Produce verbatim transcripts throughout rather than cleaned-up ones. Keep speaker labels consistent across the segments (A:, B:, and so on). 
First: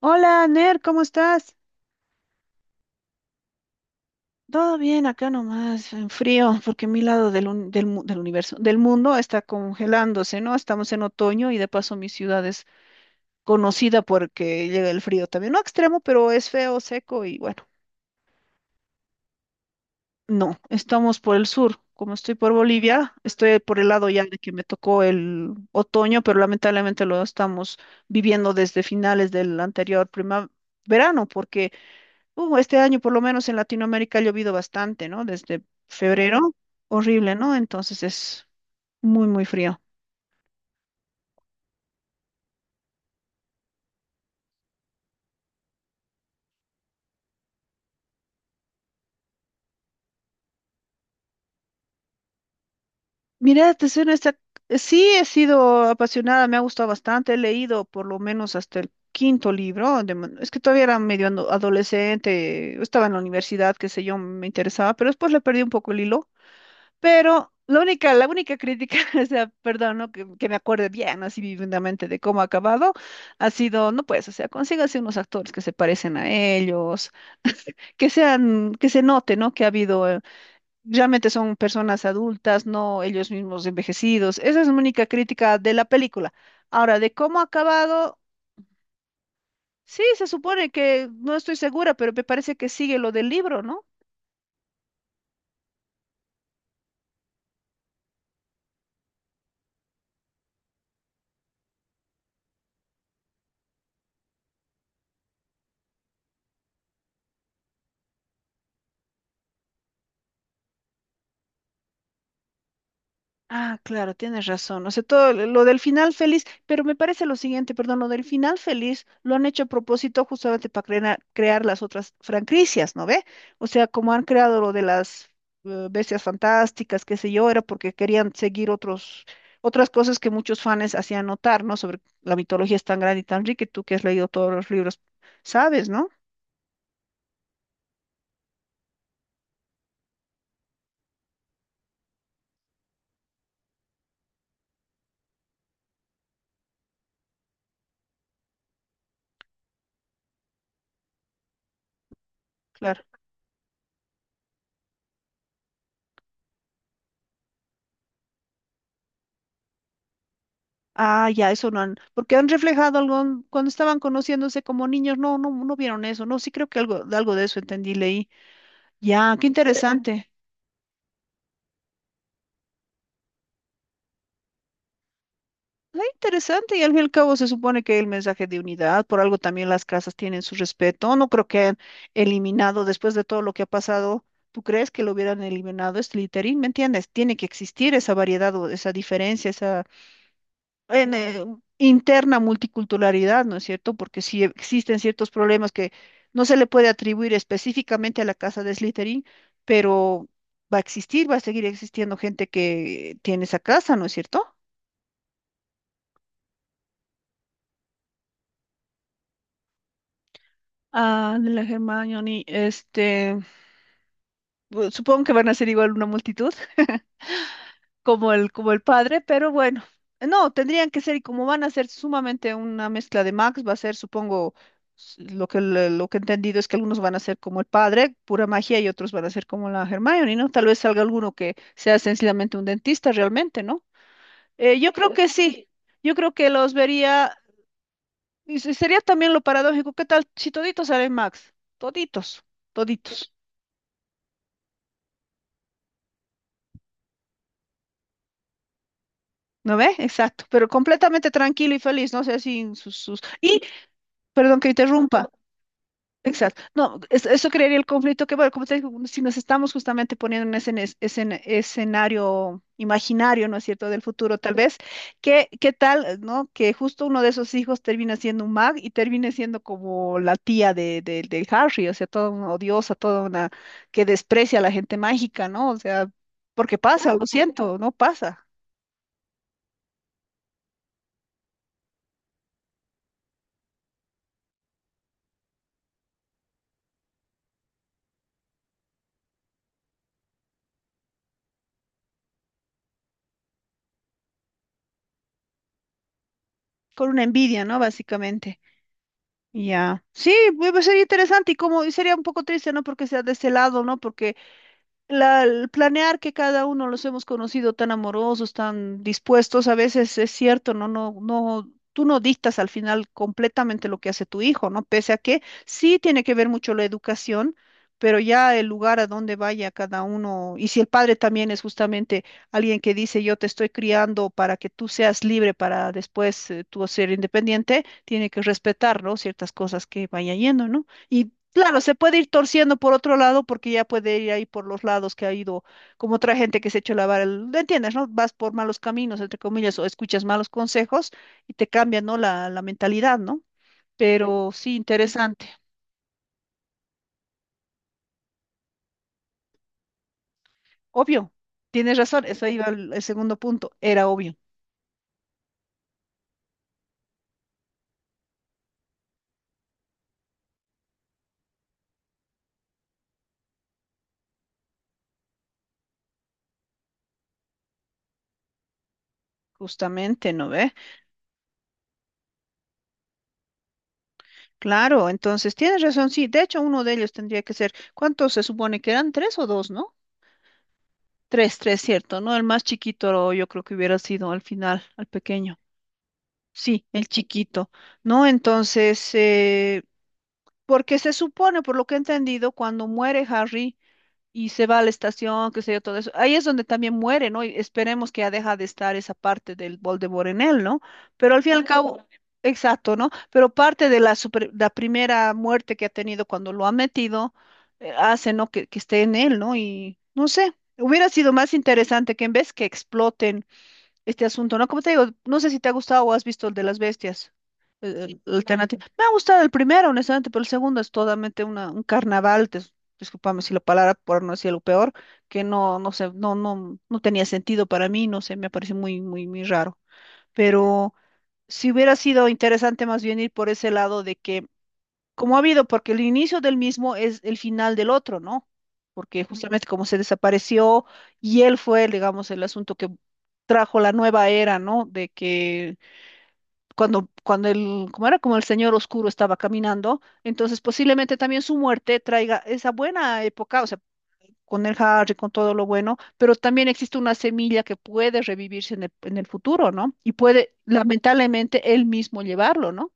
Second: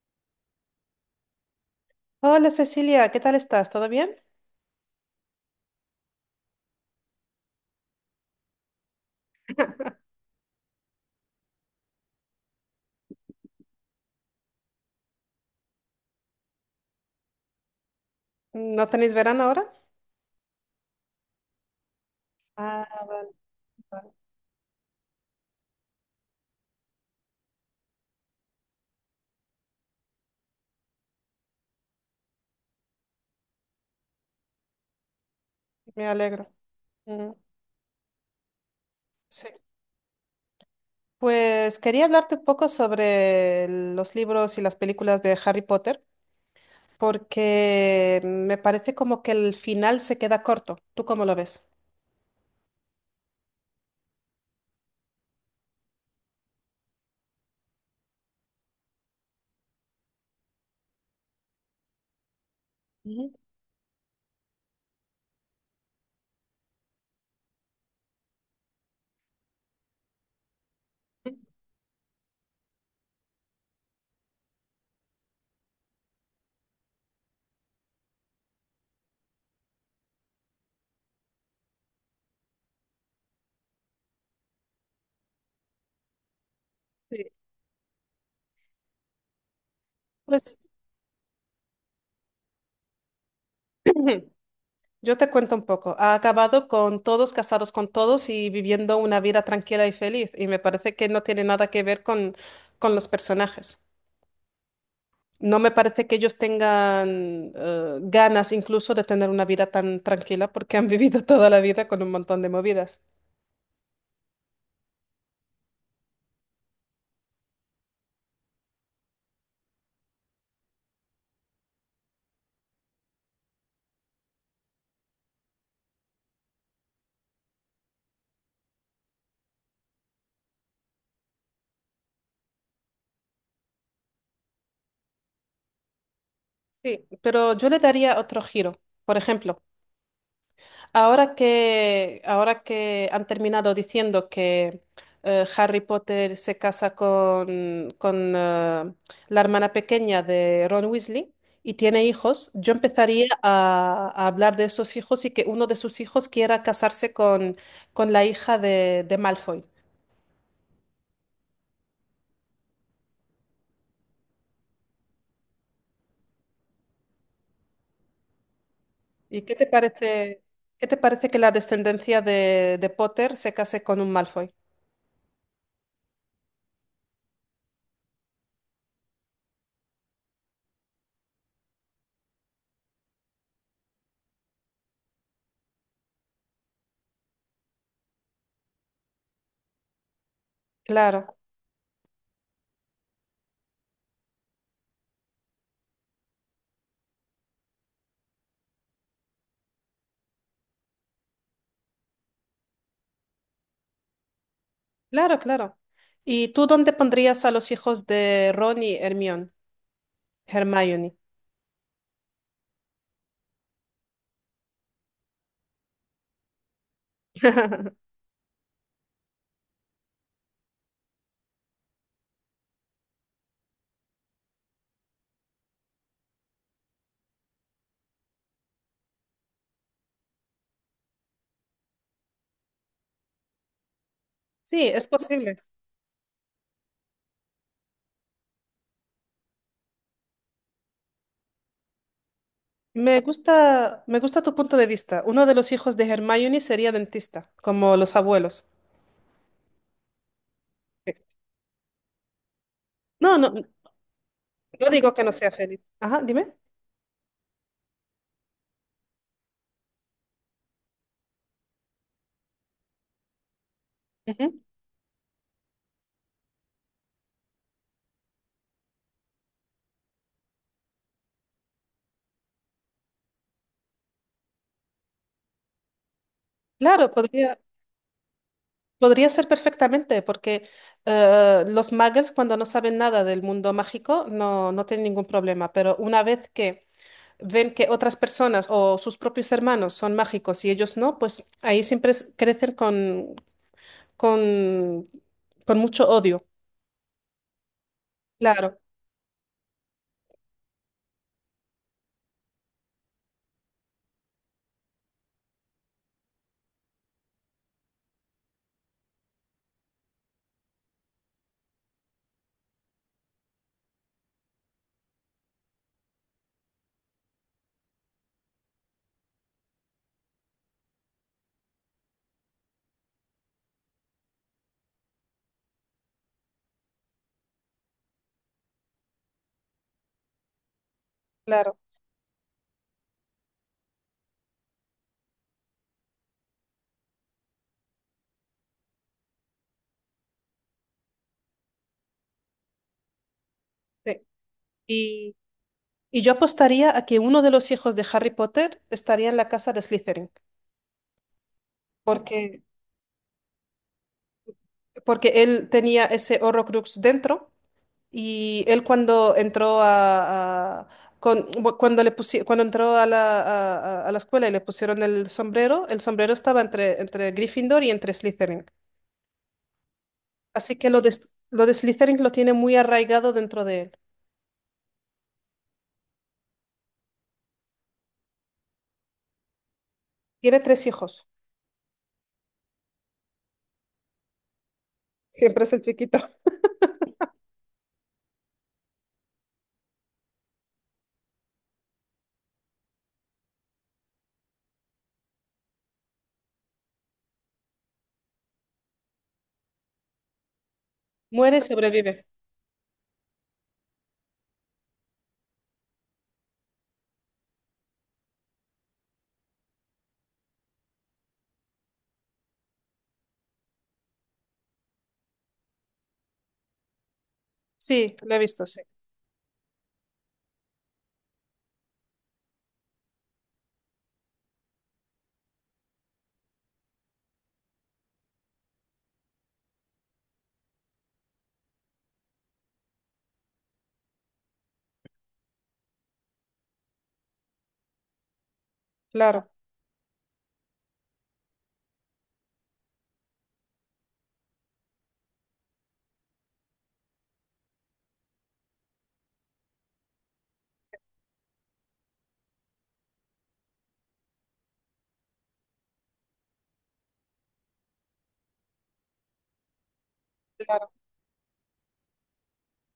A: Hola, Ner, ¿cómo estás?
B: Hola Cecilia, ¿qué tal estás? ¿Todo bien?
A: Todo bien, acá nomás, en frío, porque mi lado del, un- del, mu- del universo, del mundo está congelándose, ¿no? Estamos en otoño y de paso mi ciudad es conocida porque llega el frío también. No extremo, pero es feo, seco y bueno,
B: ¿No tenéis verano ahora?
A: no, estamos por el sur. Como estoy por
B: Ah,
A: Bolivia, estoy por el lado ya de que me tocó el otoño, pero lamentablemente lo estamos viviendo desde finales del anterior primavera, verano, porque Uh, este año, por lo menos en Latinoamérica, ha llovido bastante, ¿no? Desde
B: me
A: febrero,
B: alegro. Mm,
A: horrible, ¿no? Entonces es muy, muy
B: sí.
A: frío.
B: Pues quería hablarte un poco sobre los libros y las películas de Harry Potter, porque me parece como que el final se queda corto. ¿Tú cómo lo ves?
A: Mira, te soy honesta, sí he sido apasionada, me ha gustado bastante, he leído por lo menos hasta el quinto libro, de man- es que todavía era medio ando- adolescente, estaba en la
B: Ujú.
A: universidad, qué sé yo, me interesaba, pero después le perdí un poco el hilo. Pero la única, la única crítica, o sea, perdón, ¿no? Que, que me acuerde bien, así vividamente de cómo ha acabado, ha sido, no pues, o sea, consígase unos actores que se parecen a ellos, que sean, que se note, ¿no? Que ha habido, eh, realmente son personas adultas, no ellos mismos envejecidos. Esa es la única crítica de la película. Ahora, de
B: Sí.
A: cómo ha acabado, sí, se
B: Pues
A: supone que, no estoy segura, pero me parece que sigue lo del libro, ¿no?
B: yo te cuento un poco. Ha acabado con todos casados con todos y viviendo una vida tranquila y feliz, y me parece que no tiene nada que ver con, con los personajes. No me parece que ellos tengan eh, ganas incluso de tener una vida tan tranquila porque han vivido toda la vida con un montón de movidas.
A: Ah, claro, tienes razón. O sea, todo lo lo del final feliz, pero me parece lo siguiente, perdón, lo del final feliz lo han hecho a propósito justamente para crear, crear las otras franquicias, ¿no ve? O sea, como han creado lo de las eh, bestias fantásticas, qué sé yo, era porque querían seguir otros, otras cosas que muchos fans hacían notar, ¿no? Sobre la mitología es tan grande y tan rica, y tú que has leído todos los libros, sabes, ¿no?
B: Sí, pero yo le daría otro giro. Por ejemplo, ahora que, ahora que han terminado diciendo que eh, Harry Potter se casa con, con eh, la hermana pequeña de Ron Weasley y tiene hijos, yo
A: Claro.
B: empezaría a, a hablar de esos hijos y que uno de sus hijos quiera casarse con, con la hija de, de Malfoy.
A: Ah, ya, eso no han, porque han reflejado algo cuando estaban conociéndose como niños, no, no, no vieron eso, no, sí creo que algo, algo de eso entendí, leí. Ya,
B: ¿Y
A: qué
B: qué te
A: interesante.
B: parece, qué te parece que la descendencia de, de Potter se case con un Malfoy?
A: Ah, interesante, y al fin y al cabo se supone que el mensaje de unidad, por algo también las casas tienen su respeto, no creo que hayan eliminado después de todo lo que ha pasado, ¿tú crees que lo hubieran eliminado este littering? ¿Me entiendes? Tiene que existir esa variedad o esa diferencia, en,
B: Claro,
A: eh, interna multiculturalidad, ¿no es cierto? Porque si existen ciertos problemas que no se le puede atribuir específicamente a la casa de Slytherin, pero va a existir, va a seguir existiendo gente que tiene esa casa, ¿no es cierto?
B: claro, claro. ¿Y tú dónde pondrías a los hijos de Ron y Hermione? Hermione.
A: Ah, de la Hermione, este, bu- supongo que van a ser igual una multitud. Como el, como el padre, pero bueno, no, tendrían que ser, y como van a ser sumamente una mezcla de Max, va a ser, supongo, s- lo que, le- lo que he entendido es que algunos van a ser como el padre, pura magia, y otros van a ser como la Hermione, ¿no? Tal vez salga alguno que sea sencillamente un dentista realmente, ¿no? Eh,
B: Sí,
A: yo
B: es
A: creo que
B: posible.
A: sí, yo creo que los vería, y se- sería también lo paradójico, ¿qué tal si toditos salen Max? Toditos,
B: Me
A: toditos.
B: gusta, me gusta tu punto de vista. Uno de los hijos de Hermione sería dentista, como los abuelos.
A: ¿No ve? Exacto, pero
B: Sí.
A: completamente tranquilo y feliz, no sé, sin sus, sus...
B: No, no,
A: Y,
B: no
A: perdón que
B: digo que
A: interrumpa,
B: no sea feliz. Ajá, dime.
A: exacto. No, es- eso crearía el conflicto que, bueno, como te digo, si nos estamos justamente poniendo en ese ene- escena- escenario imaginario, ¿no es cierto?, del futuro, tal
B: Ujú.
A: vez, ¿qué, qué tal, eh, ¿no? Que justo uno de esos hijos termina siendo un mag y termine siendo como la tía de, de, de Harry, o sea, toda una odiosa, toda una que desprecia a la gente mágica, ¿no? O sea, porque
B: Claro,
A: pasa, lo
B: podría.
A: siento, ¿no? Pasa,
B: Podría ser perfectamente, porque eh, los muggles cuando no saben nada del mundo mágico, no, no tienen ningún problema, pero una vez que ven que otras personas o sus propios hermanos son mágicos y ellos no, pues ahí siempre es- crecen con, con, con mucho odio.
A: con una envidia, ¿no? Básicamente.
B: Claro,
A: Ya, sí, pues pues, sería interesante y como y sería un poco triste, ¿no? Porque sea de ese lado, ¿no? Porque la- el planear que cada uno los hemos conocido tan amorosos, tan dispuestos, a veces es cierto, no, no, no, tú no dictas al final completamente lo que hace tu hijo, ¿no? Pese a que sí tiene que ver mucho la educación, pero ya el lugar a donde vaya cada uno, y si el padre también es justamente alguien que dice, yo te estoy criando para que tú seas libre para después eh, tú ser independiente, tiene que respetar, ¿no? Ciertas cosas que vaya yendo, ¿no? Y
B: claro.
A: claro, se puede ir torciendo por otro lado porque ya puede ir ahí por los lados que ha ido, como otra gente que se ha hecho lavar el, ¿entiendes, no? Vas por malos caminos, entre comillas, o escuchas malos consejos y te cambia, ¿no? La, la mentalidad, ¿no?
B: Sí.
A: Pero sí,
B: Y,
A: interesante.
B: y yo apostaría a que uno de los hijos de Harry Potter estaría en la casa de Slytherin,
A: Obvio, tienes razón, eso
B: porque,
A: iba al- el segundo punto, era obvio,
B: porque él tenía ese Horrocrux dentro. Y él cuando entró a, a- con- bu- cuando le pusi- cuando entró a la, a, a- a la escuela y le pusieron el sombrero, el sombrero estaba entre, entre Gryffindor y entre Slytherin.
A: justamente, ¿no ve?
B: Así que lo de, S- lo de Slytherin lo tiene muy arraigado dentro de él.
A: Claro, entonces tienes razón, sí, de hecho uno de ellos tendría que ser, ¿cuántos se supone que eran? ¿Tres o dos, no?
B: Tiene tres hijos.
A: Tres, tres, cierto, ¿no? El más chiquito yo creo que hubiera sido al final, al pequeño.
B: Siempre es el chiquito.
A: Sí, el chiquito, ¿no? Entonces, eh, porque se supone, por lo que he entendido, cuando muere Harry y se va a la estación, qué sé yo, todo eso, ahí es donde también muere, ¿no? Y esperemos que ya deja de estar esa parte del Voldemort en él, ¿no? Pero al fin y
B: Muere y
A: al cabo, ujú,
B: sobrevive.
A: exacto, ¿no? Pero parte de la, super- la primera muerte que ha tenido cuando lo ha metido, eh, hace, ¿no? Que, que esté en él, ¿no? Y no sé, hubiera sido más interesante que en vez que exploten este asunto, ¿no? Como te digo, no sé si te ha gustado o has visto el de las bestias, el, el-
B: Sí,
A: sí, el
B: lo he visto, sí.
A: alternativo. Me ha gustado el primero, honestamente, pero el segundo es totalmente una, un carnaval, dis- discúlpame si la palabra, por no decir lo peor, que no, no sé, no, no, no tenía sentido para mí, no sé, me parece muy, muy, muy raro. Pero si hubiera sido interesante más bien ir por ese lado de que como ha habido, porque el inicio del mismo es el final del otro, ¿no? Porque
B: Claro.
A: justamente como se desapareció y él fue, digamos, el asunto que trajo la nueva era, ¿no? De que cuando, cuando el, como era como el señor oscuro estaba caminando, entonces posiblemente también su muerte traiga esa buena época, o sea, con el Harry, con todo lo bueno, pero también existe una semilla que puede revivirse en el, en el futuro, ¿no? Y puede,
B: Claro.
A: lamentablemente, él mismo llevarlo, ¿no?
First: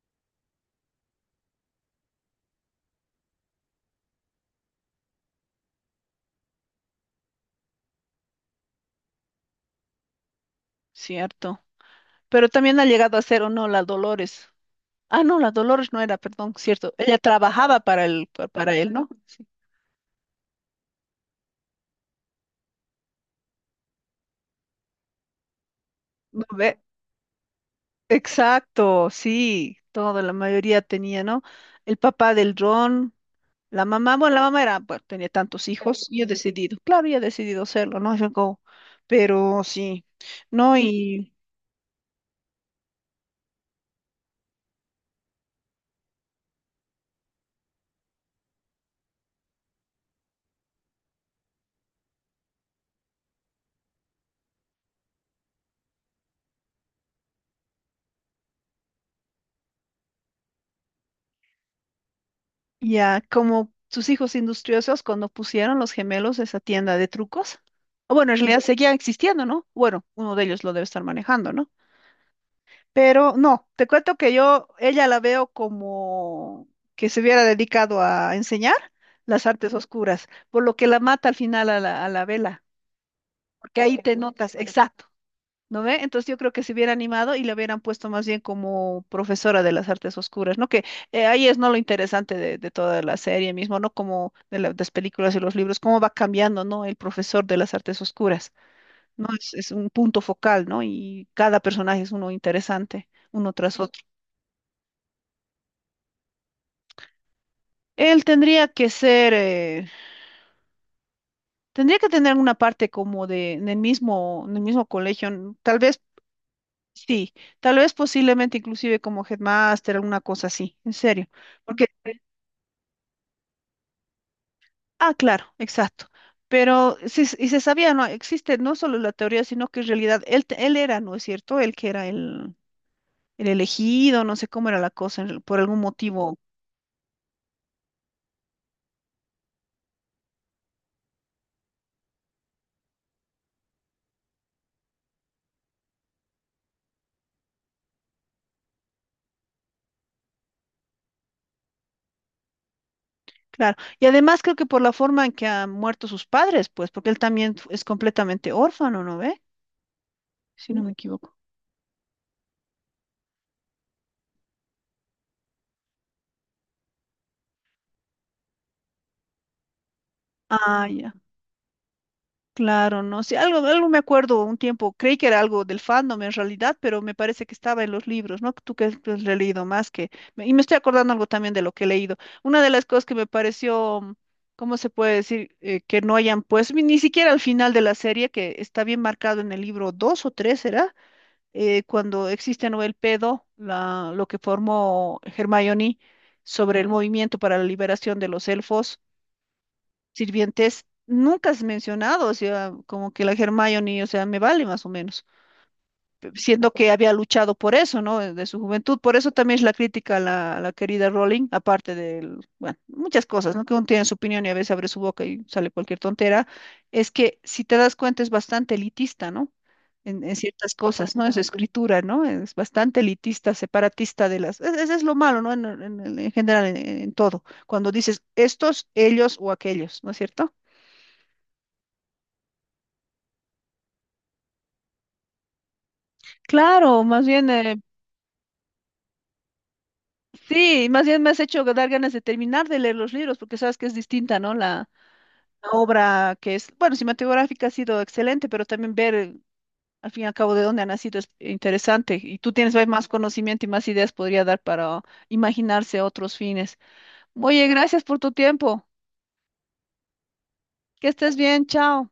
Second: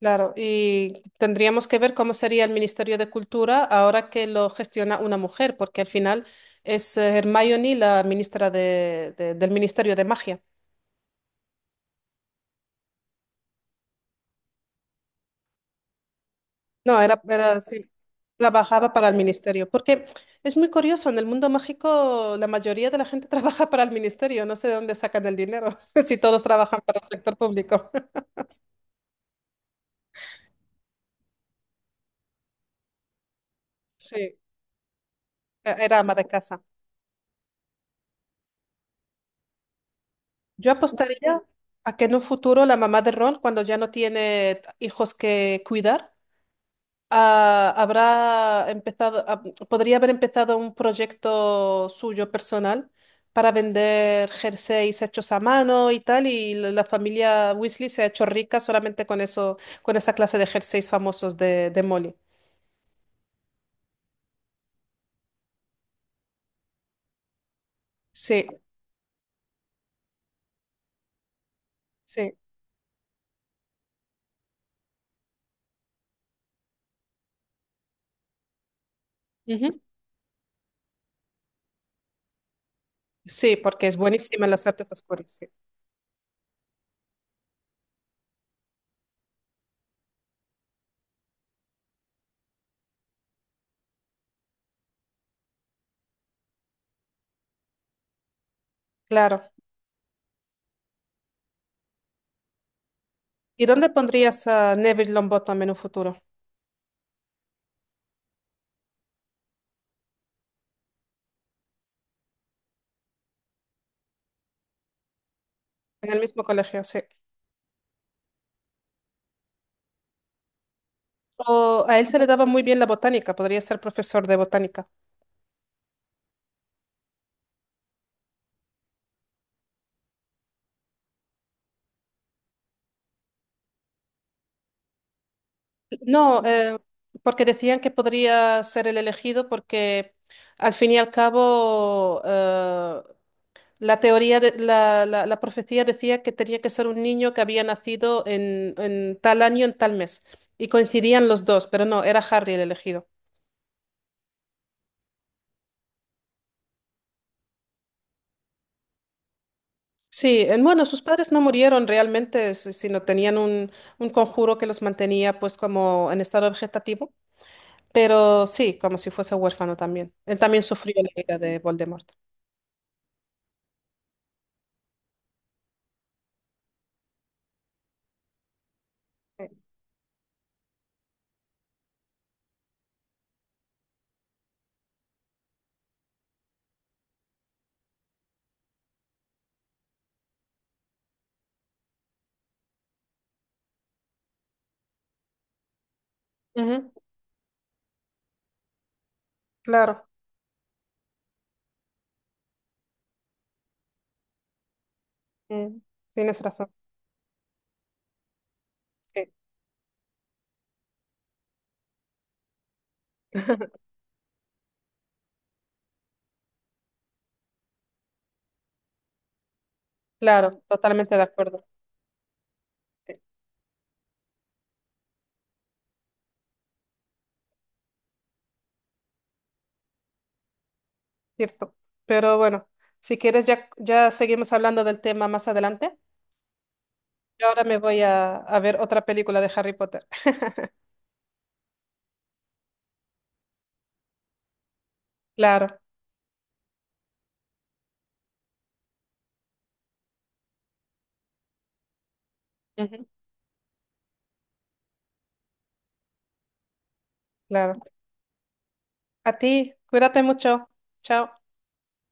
B: Claro, y tendríamos que ver cómo sería el Ministerio de Cultura ahora que lo gestiona una mujer, porque al final es eh, Hermione la ministra de- de- del Ministerio de Magia.
A: Cierto. Pero también ha llegado a ser o no la Dolores. Ah, no, la Dolores no era, perdón, cierto.
B: No,
A: Ella
B: era, era
A: trabajaba
B: sí,
A: para él, pa- para él,
B: trabajaba
A: ¿no?
B: para el
A: Sí.
B: ministerio, porque es muy curioso, en el mundo mágico la mayoría de la gente trabaja para el ministerio, no sé de dónde sacan el dinero, si todos
A: ¿No ve?
B: trabajan para el sector público.
A: Exacto, sí, toda la mayoría tenía, ¿no? El papá del dron, la mamá, bueno,
B: Sí,
A: la mamá era, pues, tenía tantos
B: e- era
A: hijos
B: ama
A: y
B: de
A: ha
B: casa.
A: decidido, claro, y ha decidido hacerlo, ¿no? Yo go, pero sí,
B: Yo
A: ¿no? Y
B: apostaría a que en un futuro la mamá de Ron, cuando ya no tiene t- hijos que cuidar, ah, habrá empezado, ah, podría haber empezado un proyecto suyo personal para vender jerseys hechos a mano y tal, y la la familia Weasley se ha hecho rica solamente con eso, con esa clase de jerseys famosos de, de Molly.
A: ya, como sus hijos industriosos, cuando pusieron los gemelos esa tienda de trucos, o bueno, en
B: Sí,
A: realidad seguía existiendo, ¿no? Bueno, uno de ellos lo debe estar manejando, ¿no?
B: sí.
A: Pero no, te cuento que yo, ella la veo como que se hubiera dedicado a enseñar las artes
B: Ujú.
A: oscuras, por lo que la mata al final a la, a la vela,
B: Sí,
A: porque
B: porque es
A: ahí te
B: buenísima en
A: notas,
B: las artes
A: exacto,
B: oscuras, sí.
A: ¿no ve? Entonces yo creo que se hubiera animado y la hubieran puesto más bien como profesora de las artes oscuras, ¿no? Que eh, ahí es no lo interesante de, de toda la serie mismo, ¿no? Como de la- las películas y los libros, cómo va cambiando, ¿no? El profesor de las artes oscuras, ¿no?
B: Claro.
A: Es, es un punto focal, ¿no? Y cada personaje es uno interesante, uno
B: ¿Y
A: tras
B: dónde
A: otro.
B: pondrías a Neville Longbottom en un futuro?
A: Él tendría que ser, eh, tendría que tener una parte como de, en el mismo, en el mismo colegio, n- tal vez,
B: En el mismo colegio, sí.
A: sí, tal vez posiblemente inclusive como headmaster, alguna cosa así, en serio,
B: O
A: porque,
B: a él se le daba muy bien la botánica, podría ser profesor de botánica.
A: ah, claro, exacto, pero sí, s- y se sabía, no, existe no solo la teoría, sino que en realidad él, te- él era, ¿no es cierto? Él que era el, el elegido, no sé cómo era la cosa, en- por algún motivo.
B: No, eh, porque decían que podría ser el elegido porque al fin y al cabo eh, la teoría de, la, la- la profecía decía que tenía que ser un niño que había nacido en, en tal año, en tal mes. Y coincidían los dos, pero no, era Harry el elegido.
A: Claro, y además creo que por la forma en que han muerto sus padres, pues, porque él también es completamente órfano, ¿no ve?
B: Sí, eh,
A: Si no
B: bueno,
A: me
B: sus padres
A: equivoco.
B: no murieron realmente, si- sino tenían un, un conjuro que los mantenía pues como en estado vegetativo, pero sí, como si fuese huérfano también. Él también
A: Ah,
B: sufrió la
A: ya.
B: ira de Voldemort.
A: Claro, no sé, algo, algo me acuerdo un tiempo, creí que era algo del fandom en realidad, pero me parece que estaba en los libros, ¿no? Tú que has leído más que... me- y me estoy acordando algo también de lo que he leído. Una de las cosas que me pareció, mm, ¿cómo se puede decir? eh, que no hayan, pues, ni ni siquiera al final de la serie, que está bien marcado en el libro dos o tres ¿era? Eh, cuando existe Noel Pedo, la, lo que formó Hermione sobre el
B: Ujú,
A: movimiento para la liberación de los elfos
B: claro.
A: sirvientes nunca has mencionado, o sea, como que la Hermione, o sea, me vale más o menos,
B: Mm,
A: pe-
B: tienes
A: siendo
B: razón,
A: que había luchado por eso, ¿no? De su juventud, por
B: sí,
A: eso también es la crítica a la, a la querida Rowling, aparte del, bueno, muchas cosas, ¿no? Que uno tiene su opinión y a veces abre su boca y sale cualquier tontera, es que si te das cuenta es bastante elitista, ¿no? En, en
B: claro,
A: ciertas
B: totalmente
A: cosas,
B: de
A: ¿no? Es
B: acuerdo,
A: escritura, ¿no? Es bastante
B: sí,
A: elitista, separatista de las... Ese es lo malo, ¿no? En, en- en general, en en todo. Cuando dices estos, ellos o aquellos, ¿no es cierto?
B: cierto. Pero bueno, si quieres ya, ya seguimos hablando del tema más adelante.
A: Claro, más
B: Yo
A: bien,
B: ahora me
A: eh,
B: voy a, a ver otra película de Harry Potter.
A: sí, más bien me has hecho dar ganas de terminar de leer los libros, porque sabes que es distinta, ¿no? La, la
B: Claro,
A: obra que es, bueno, cinematográfica ha sido excelente, pero también ver eh, al fin y al cabo de dónde ha nacido es interesante. Y tú tienes pues,
B: ujú,
A: más conocimiento y más ideas podría dar para imaginarse otros fines. Oye,
B: claro.
A: gracias por tu tiempo.
B: A ti, cuídate mucho.
A: Que
B: Chao.
A: estés bien, chao.